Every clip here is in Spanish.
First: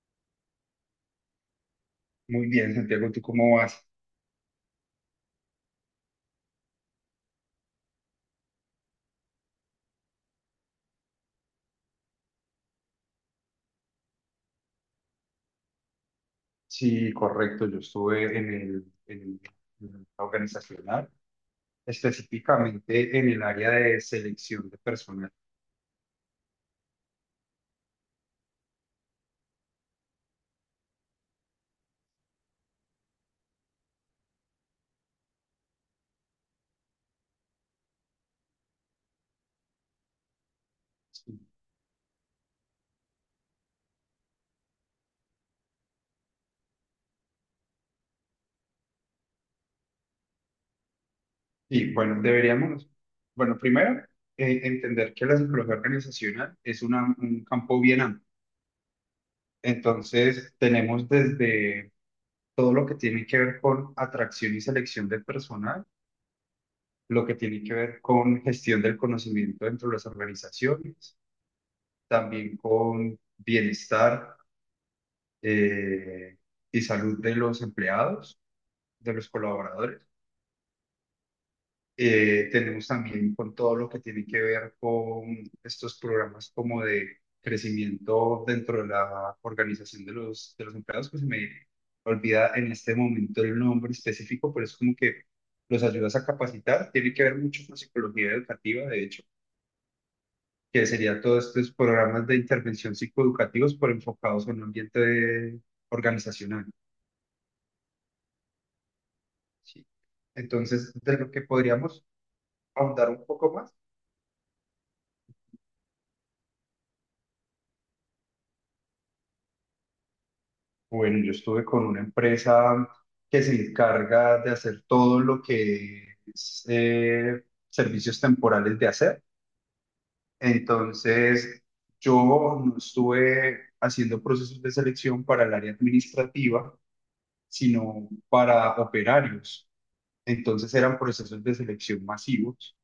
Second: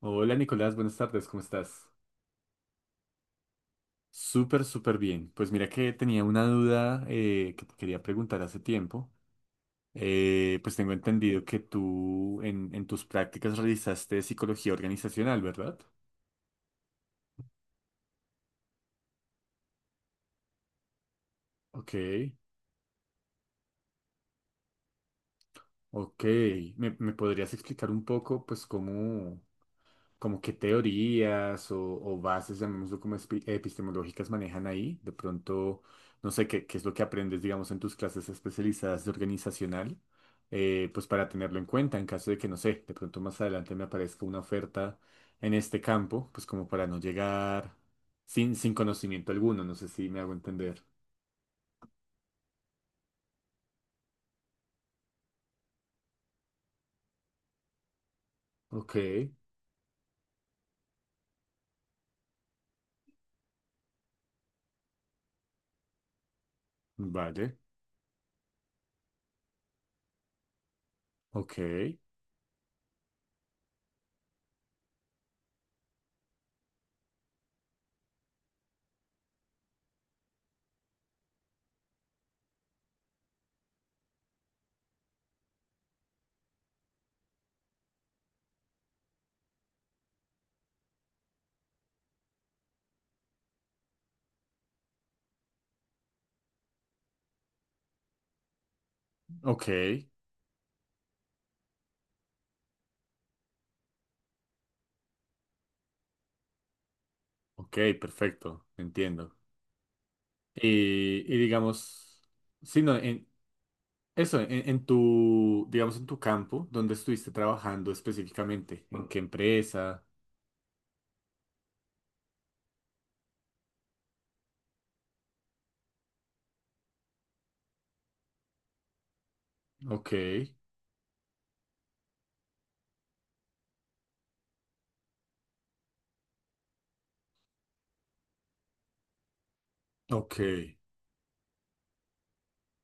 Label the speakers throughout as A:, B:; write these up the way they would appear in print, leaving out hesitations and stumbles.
A: Hola Nicolás, buenas tardes, ¿cómo estás?
B: Muy bien, Santiago, ¿tú cómo vas?
A: Súper bien. Pues mira que tenía una duda, que te quería preguntar hace tiempo. Pues tengo entendido que tú en tus prácticas realizaste psicología organizacional, ¿verdad?
B: Sí, correcto. Yo estuve en el, en el- En el organizacional,
A: Ok,
B: específicamente en el área de selección de personal.
A: ok. ¿Me podrías explicar un poco pues cómo, como qué teorías o bases, llamémoslo como epistemológicas, manejan ahí. De pronto, no sé qué es lo que aprendes, digamos, en tus clases especializadas de organizacional, pues para tenerlo en cuenta en caso de que, no sé, de pronto más adelante me aparezca una oferta en este campo, pues como para no llegar sin conocimiento alguno, no sé si me hago entender.
B: Y bueno, deberíamos, bueno, Primero, entender que la psicología organizacional es un campo bien amplio.
A: Ok,
B: Entonces, tenemos desde todo lo que tiene que ver con atracción y selección de personal, lo que
A: vale,
B: tiene que ver con gestión del conocimiento dentro de las organizaciones,
A: ok,
B: también con bienestar eh, y salud de los empleados, de los colaboradores. Tenemos también con todo lo que tiene que ver con estos programas como de crecimiento dentro de la organización de de los empleados, que se me olvida en este momento el nombre específico, pero es como que los ayudas a capacitar. Tiene que ver mucho con psicología educativa, de hecho,
A: ok,
B: que sería todos estos programas de intervención psicoeducativos por enfocados en un ambiente organizacional,
A: ok, perfecto, entiendo.
B: ¿sí? Entonces,
A: Y,
B: de lo
A: y
B: que podríamos
A: digamos, sí, no,
B: ahondar un poco más,
A: eso, en tu, digamos, en tu campo, ¿dónde estuviste trabajando específicamente? ¿En qué empresa?
B: bueno, yo estuve con una empresa que se encarga de hacer todo lo que es servicios temporales de hacer.
A: Ok,
B: Entonces, yo no estuve haciendo procesos de selección para el área administrativa, sino para operarios.
A: ok.
B: Entonces eran procesos de selección masivos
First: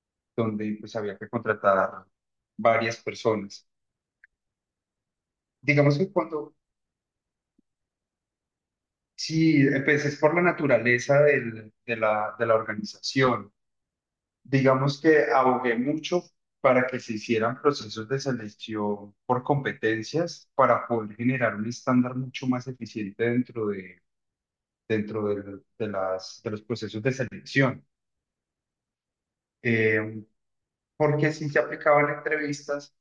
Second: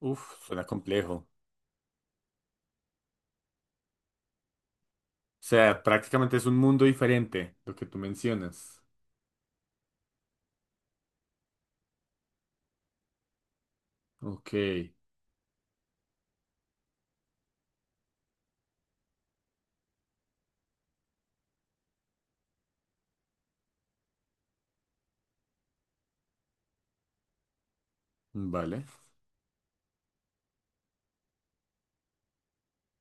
A: Uf, suena
B: donde pues
A: complejo.
B: había
A: O
B: que contratar varias personas.
A: sea,
B: Digamos que
A: prácticamente es
B: cuando,
A: un mundo diferente lo que tú mencionas.
B: si pues, es por la naturaleza de de la organización,
A: Ok,
B: digamos que abogué mucho para que se hicieran procesos de selección por competencias para poder generar un estándar mucho más eficiente dentro de, las, de los procesos de selección.
A: vale.
B: Eh, Porque sí se aplicaban entrevistas,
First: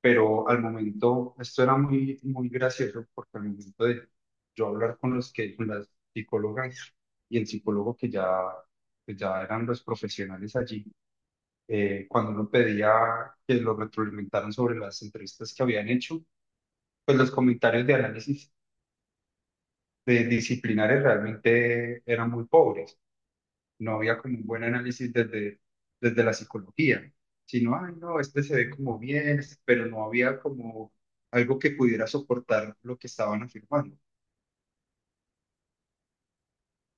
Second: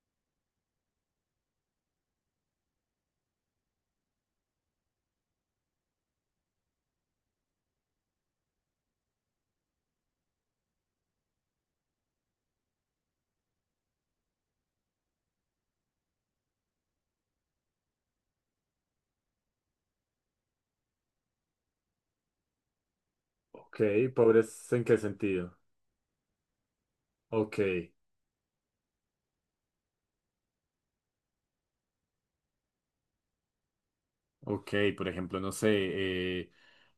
B: pero al momento, esto era muy, muy gracioso, porque al momento de yo hablar con con las psicólogas y el psicólogo que ya eran los profesionales allí, cuando uno pedía que lo retroalimentaran sobre las entrevistas que habían hecho, pues los comentarios de análisis de disciplinares realmente eran muy pobres.
A: Ok,
B: No había como un buen
A: pobres, ¿en qué
B: análisis
A: sentido?
B: desde, desde la psicología,
A: Ok,
B: sino, ay, no, este se ve como bien, este, pero no había como algo que pudiera soportar lo que estaban afirmando.
A: ok, por ejemplo, no sé,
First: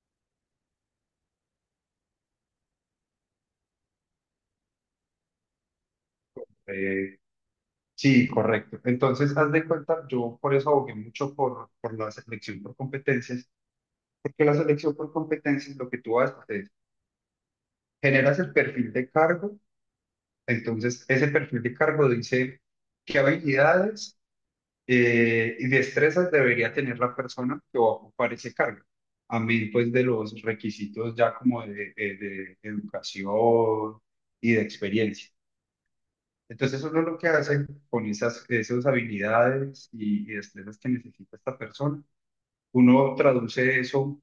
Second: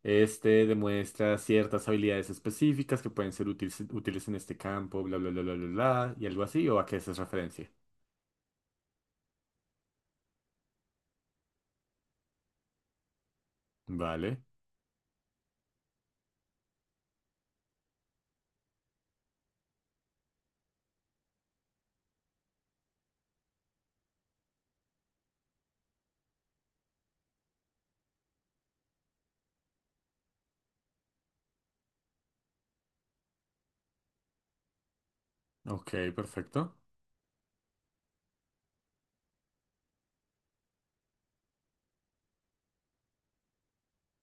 A: este demuestra ciertas habilidades específicas que pueden ser útiles, útiles en este campo, bla, bla, bla, bla, bla, bla, y algo así, ¿o a qué haces
B: Eh,
A: referencia?
B: sí, correcto. Entonces, haz de cuenta, yo por eso abogué mucho por la selección por competencias,
A: Vale.
B: porque la selección por competencias lo que tú haces es, generas el perfil de cargo, entonces ese perfil de cargo dice qué habilidades y destrezas debería tener la persona que va a ocupar ese cargo. Amén, pues de los requisitos ya como de educación y de experiencia.
A: Ok, perfecto.
B: Entonces uno lo que hace con esas habilidades y destrezas que necesita esta persona, uno traduce eso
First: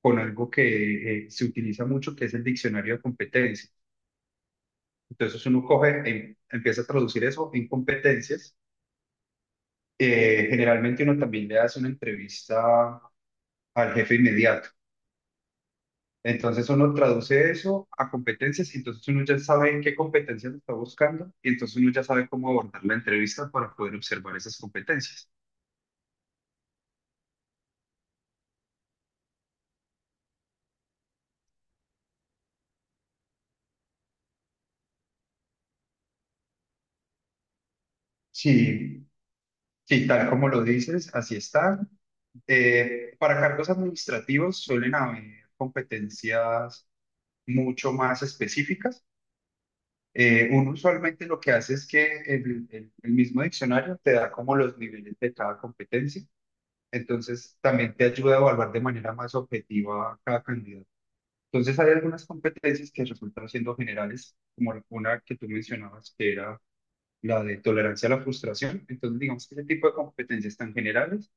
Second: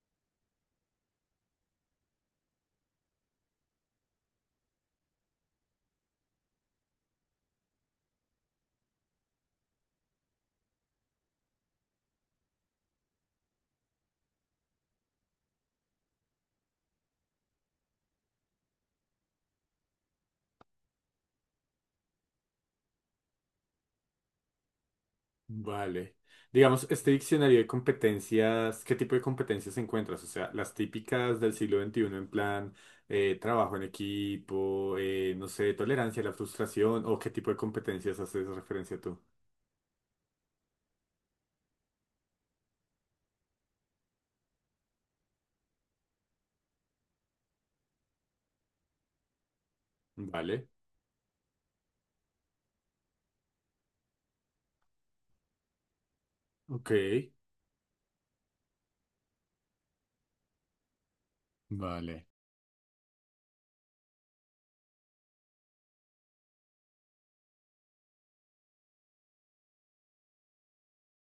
B: con algo que se utiliza mucho, que es el diccionario de competencias. Entonces uno coge, empieza a traducir eso en competencias. Generalmente uno también le hace una entrevista al jefe inmediato. Entonces uno traduce eso a competencias y entonces uno ya sabe en qué competencias está buscando y entonces uno ya sabe cómo abordar la entrevista para poder observar esas competencias.
A: Vale. Digamos, este diccionario de competencias, ¿qué tipo de competencias encuentras? O sea, las típicas del siglo XXI en plan trabajo en equipo, no sé, tolerancia a la frustración o qué tipo de competencias haces referencia
B: Sí,
A: tú.
B: sí, tal como lo dices, así está. Para cargos administrativos suelen haber competencias mucho más específicas.
A: Vale.
B: Uno usualmente lo que hace es que el mismo diccionario te da como los niveles de cada competencia.
A: Ok.
B: Entonces, también te ayuda a evaluar de manera más objetiva a cada candidato. Entonces, hay algunas
A: Vale,
B: competencias que resultan siendo generales, como una que tú mencionabas, que era la de tolerancia a la frustración. Entonces, digamos que ese tipo de competencias tan generales,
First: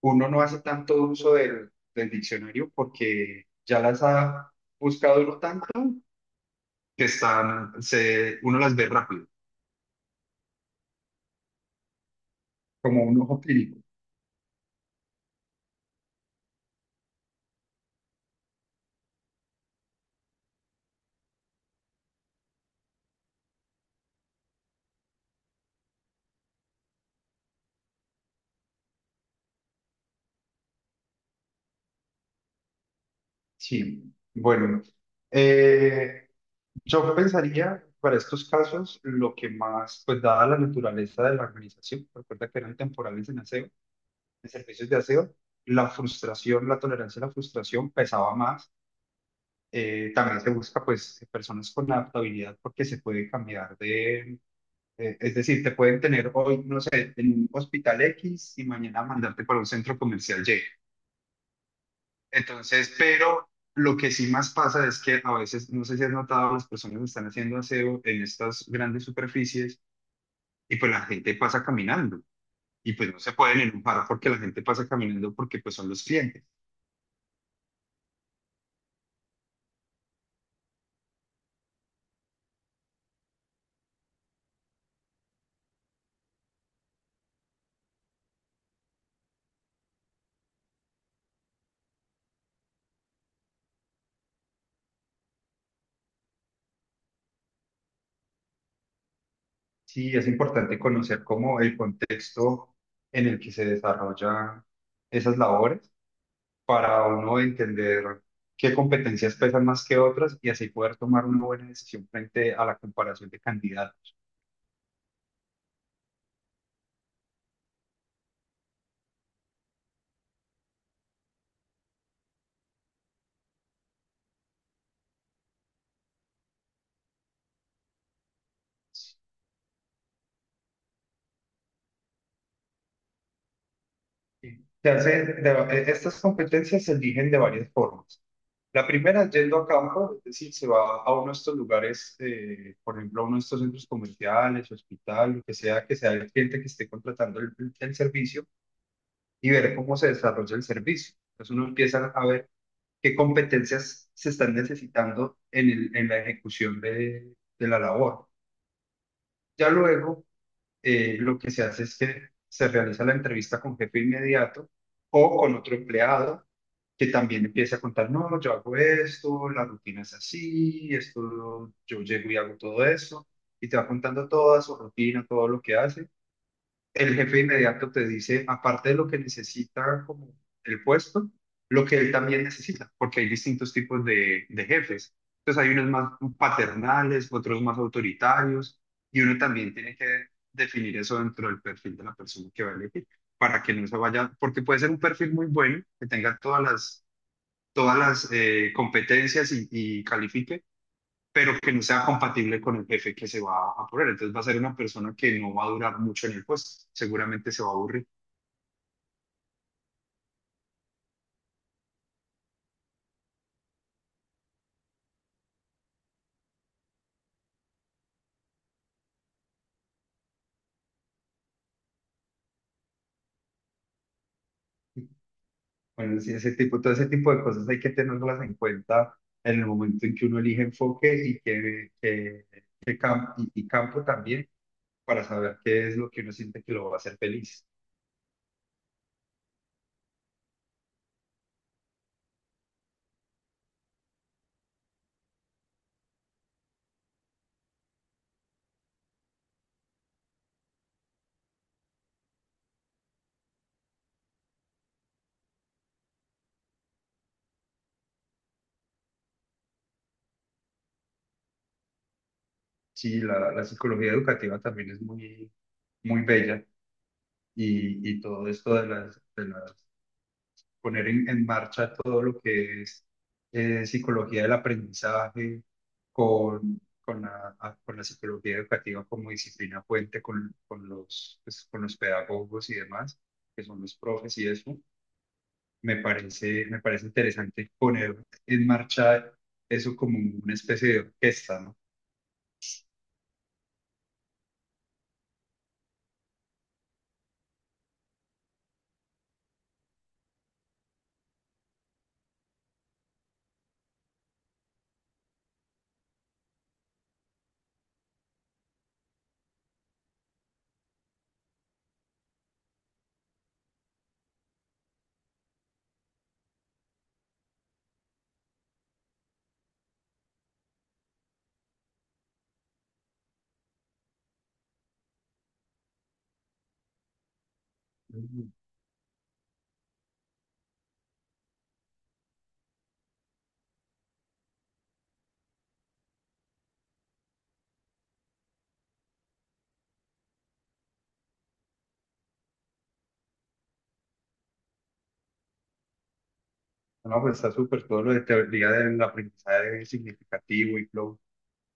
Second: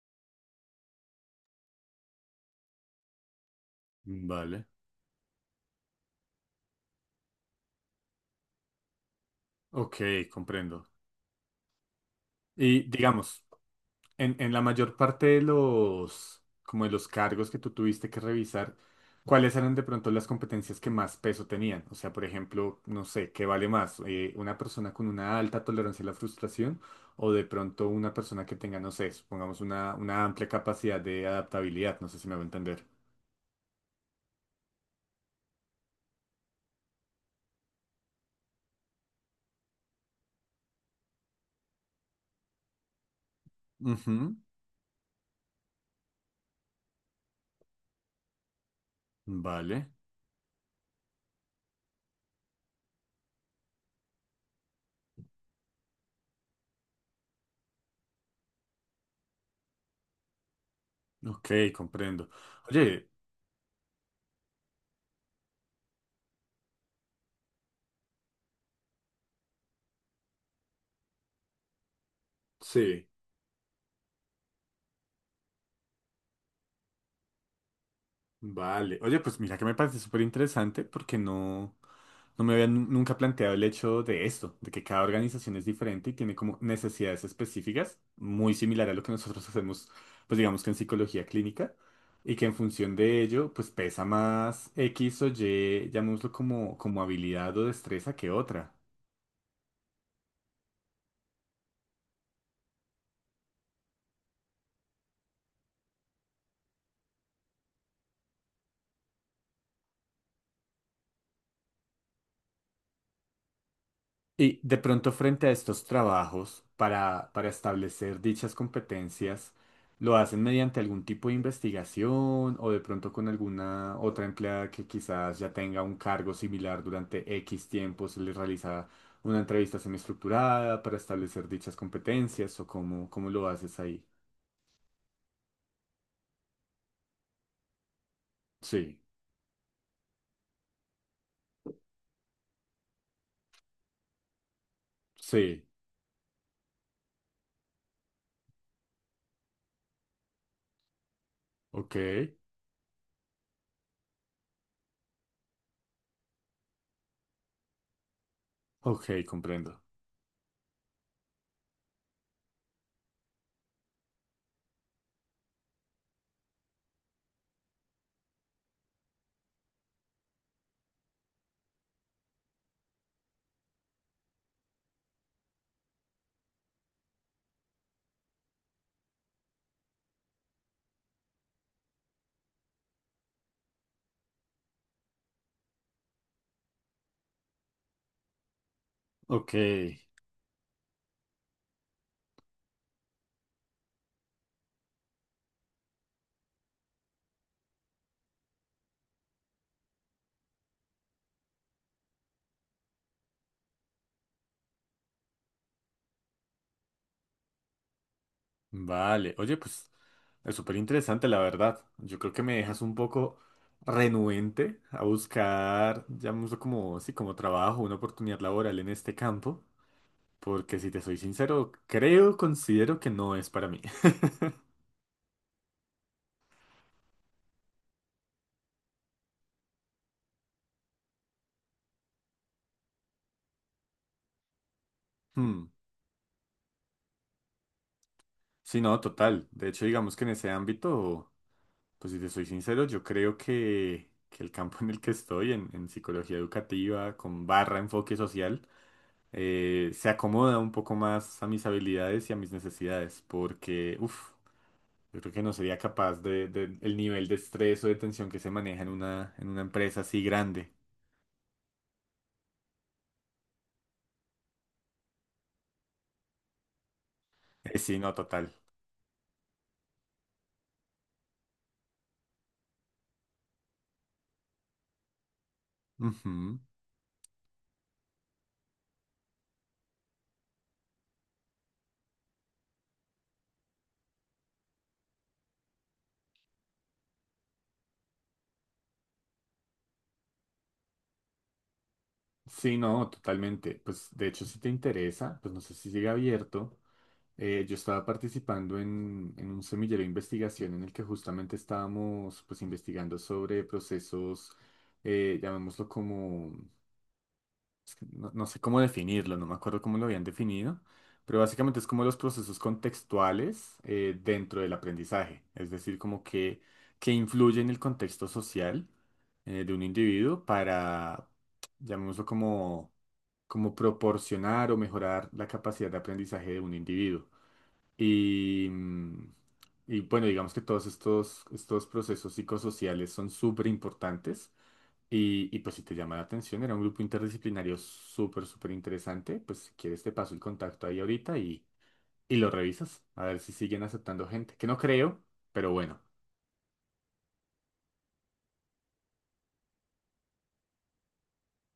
B: uno no hace tanto uso del diccionario porque ya las ha
A: vale.
B: buscado uno tanto que están, se, uno las ve rápido,
A: Ok, comprendo. Y
B: como un ojo
A: digamos,
B: clínico.
A: en la mayor parte de los, como de los cargos que tú tuviste que revisar, ¿cuáles eran de pronto las competencias que más peso tenían? O sea, por ejemplo, no sé, ¿qué vale más? ¿Una persona con una alta tolerancia a la frustración o de pronto una persona que tenga, no sé, supongamos una amplia capacidad de adaptabilidad? No sé si me va a entender.
B: Sí, bueno. Eh, Yo pensaría, para estos casos, lo que más, pues dada la naturaleza de la organización, recuerda que eran temporales en aseo,
A: Ujú.
B: en servicios de aseo, la frustración, la tolerancia a la frustración pesaba más.
A: Vale,
B: También se busca, pues, personas con adaptabilidad porque se puede cambiar de, es decir, te pueden tener hoy, no sé, en un hospital X y mañana mandarte para un centro comercial Y.
A: ok, comprendo.
B: Entonces,
A: Oye,
B: pero lo que sí más pasa es que a veces, no sé si has notado, las personas están haciendo aseo en estas grandes superficies y pues la gente pasa caminando, y
A: sí.
B: pues no se pueden enojar porque la gente pasa caminando porque pues son los clientes.
A: Vale. Oye, pues mira que me parece súper interesante porque no, no me había nunca planteado el hecho de esto, de que cada organización es diferente y tiene como necesidades específicas, muy similar a lo que nosotros hacemos, pues digamos que en psicología clínica, y que en función de ello, pues pesa más X o Y, llamémoslo como, como habilidad o destreza que otra.
B: Sí, es importante conocer cómo el contexto en el que se desarrollan esas labores para uno entender qué competencias pesan más que otras y así poder tomar una buena decisión frente a la comparación de candidatos.
A: Y de pronto frente a estos trabajos, para establecer dichas competencias, ¿lo hacen mediante algún tipo de investigación o de pronto con alguna otra empleada que quizás ya tenga un cargo similar durante X tiempo, se les realiza una entrevista semiestructurada para establecer dichas competencias o cómo, cómo lo haces ahí?
B: Estas competencias se eligen de varias formas. La
A: Sí,
B: primera es yendo a campo, es decir, se va a uno de estos lugares, por ejemplo, a uno de estos centros comerciales, hospital, lo
A: sí,
B: que sea el cliente que esté contratando el servicio, y ver cómo se desarrolla el servicio. Entonces uno
A: ok,
B: empieza a ver qué competencias se están necesitando en, en la ejecución de la labor.
A: ok,
B: Ya
A: comprendo.
B: luego, lo que se hace es que se realiza la entrevista con jefe inmediato o con otro empleado que también empiece a contar, no, yo hago esto, la rutina es así, esto, yo llego y hago todo esto, y te va contando toda su rutina, todo lo que hace. El jefe inmediato te dice, aparte de lo que necesita como el puesto, lo que él también necesita, porque hay distintos tipos de jefes. Entonces hay unos más paternales, otros más autoritarios, y uno
A: Ok,
B: también tiene que definir eso dentro del perfil de la persona que va a elegir, para que no se vaya, porque puede ser un perfil muy bueno, que tenga todas las competencias y califique, pero que no sea compatible con el jefe que se va a poner. Entonces va a ser una persona que no va a durar mucho en el puesto, seguramente se va a aburrir.
A: vale. Oye, pues... es súper interesante, la verdad. Yo creo que me dejas un poco renuente a buscar, llamémoslo como, sí, como trabajo, una oportunidad laboral en este campo, porque si te soy sincero, creo, considero que no es para mí.
B: Bueno, sí, ese tipo, todo ese tipo de cosas hay que tenerlas en cuenta en el momento en que uno elige enfoque y y campo también para saber
A: Hmm.
B: qué es lo que uno siente que lo va a hacer feliz.
A: Sí, no, total. De hecho, digamos que en ese ámbito, pues si te soy sincero, yo creo que el campo en el que estoy, en psicología educativa, con barra enfoque social, se acomoda un poco más a mis habilidades y a mis necesidades, porque, uff. Yo creo que no sería capaz de el nivel de estrés o de tensión que se maneja en una empresa así grande.
B: Sí, la psicología educativa también es muy, muy bella
A: Sí, no,
B: y todo
A: total.
B: esto de de las poner en marcha todo lo que es psicología del aprendizaje
A: Ujú.
B: con la, con la psicología educativa como disciplina fuente con los, pues, con los pedagogos y demás, que son los profes y eso. Me parece interesante poner en marcha eso como una especie de orquesta, ¿no?
A: Sí, no, totalmente. Pues de hecho, si te interesa, pues no sé si sigue abierto. Yo estaba participando en un semillero de investigación en el que justamente estábamos pues investigando sobre procesos, llamémoslo como no, no sé cómo definirlo, no me acuerdo cómo lo habían definido, pero básicamente es como los procesos contextuales, dentro del aprendizaje, es decir, como que influye en el contexto social, de un individuo para, llamémoslo como, como proporcionar o mejorar la capacidad de aprendizaje de un individuo.
B: Mm.
A: Y, y bueno, digamos que todos estos, estos procesos psicosociales son súper importantes y pues si te llama la atención, era un grupo interdisciplinario súper interesante, pues si quieres te paso el contacto ahí ahorita y lo revisas, a ver si siguen aceptando gente, que no creo, pero bueno.
B: No, pues está súper todo lo de teoría del aprendizaje significativo y flow.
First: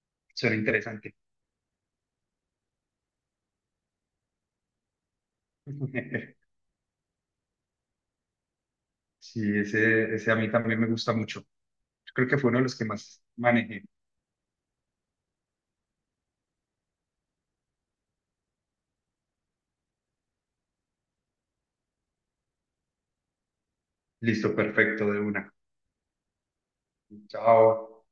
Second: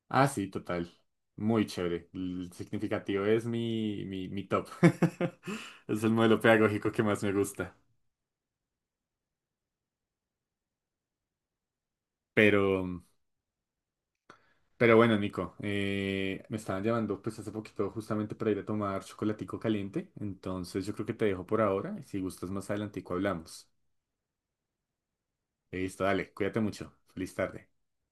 A: Ah, sí,
B: Suena
A: total.
B: interesante.
A: Muy chévere. El significativo es mi top. Es el modelo pedagógico que más me gusta.
B: Sí, ese a mí también me gusta mucho. Creo que fue uno de los que
A: Pero,
B: más manejé.
A: pero bueno, Nico, me estaban llamando pues hace poquito justamente para ir a tomar chocolatico caliente, entonces yo creo que te dejo por ahora y si gustas más adelantico hablamos.
B: Listo, perfecto, de una.
A: Listo, dale, cuídate mucho. Feliz tarde.
B: Chao.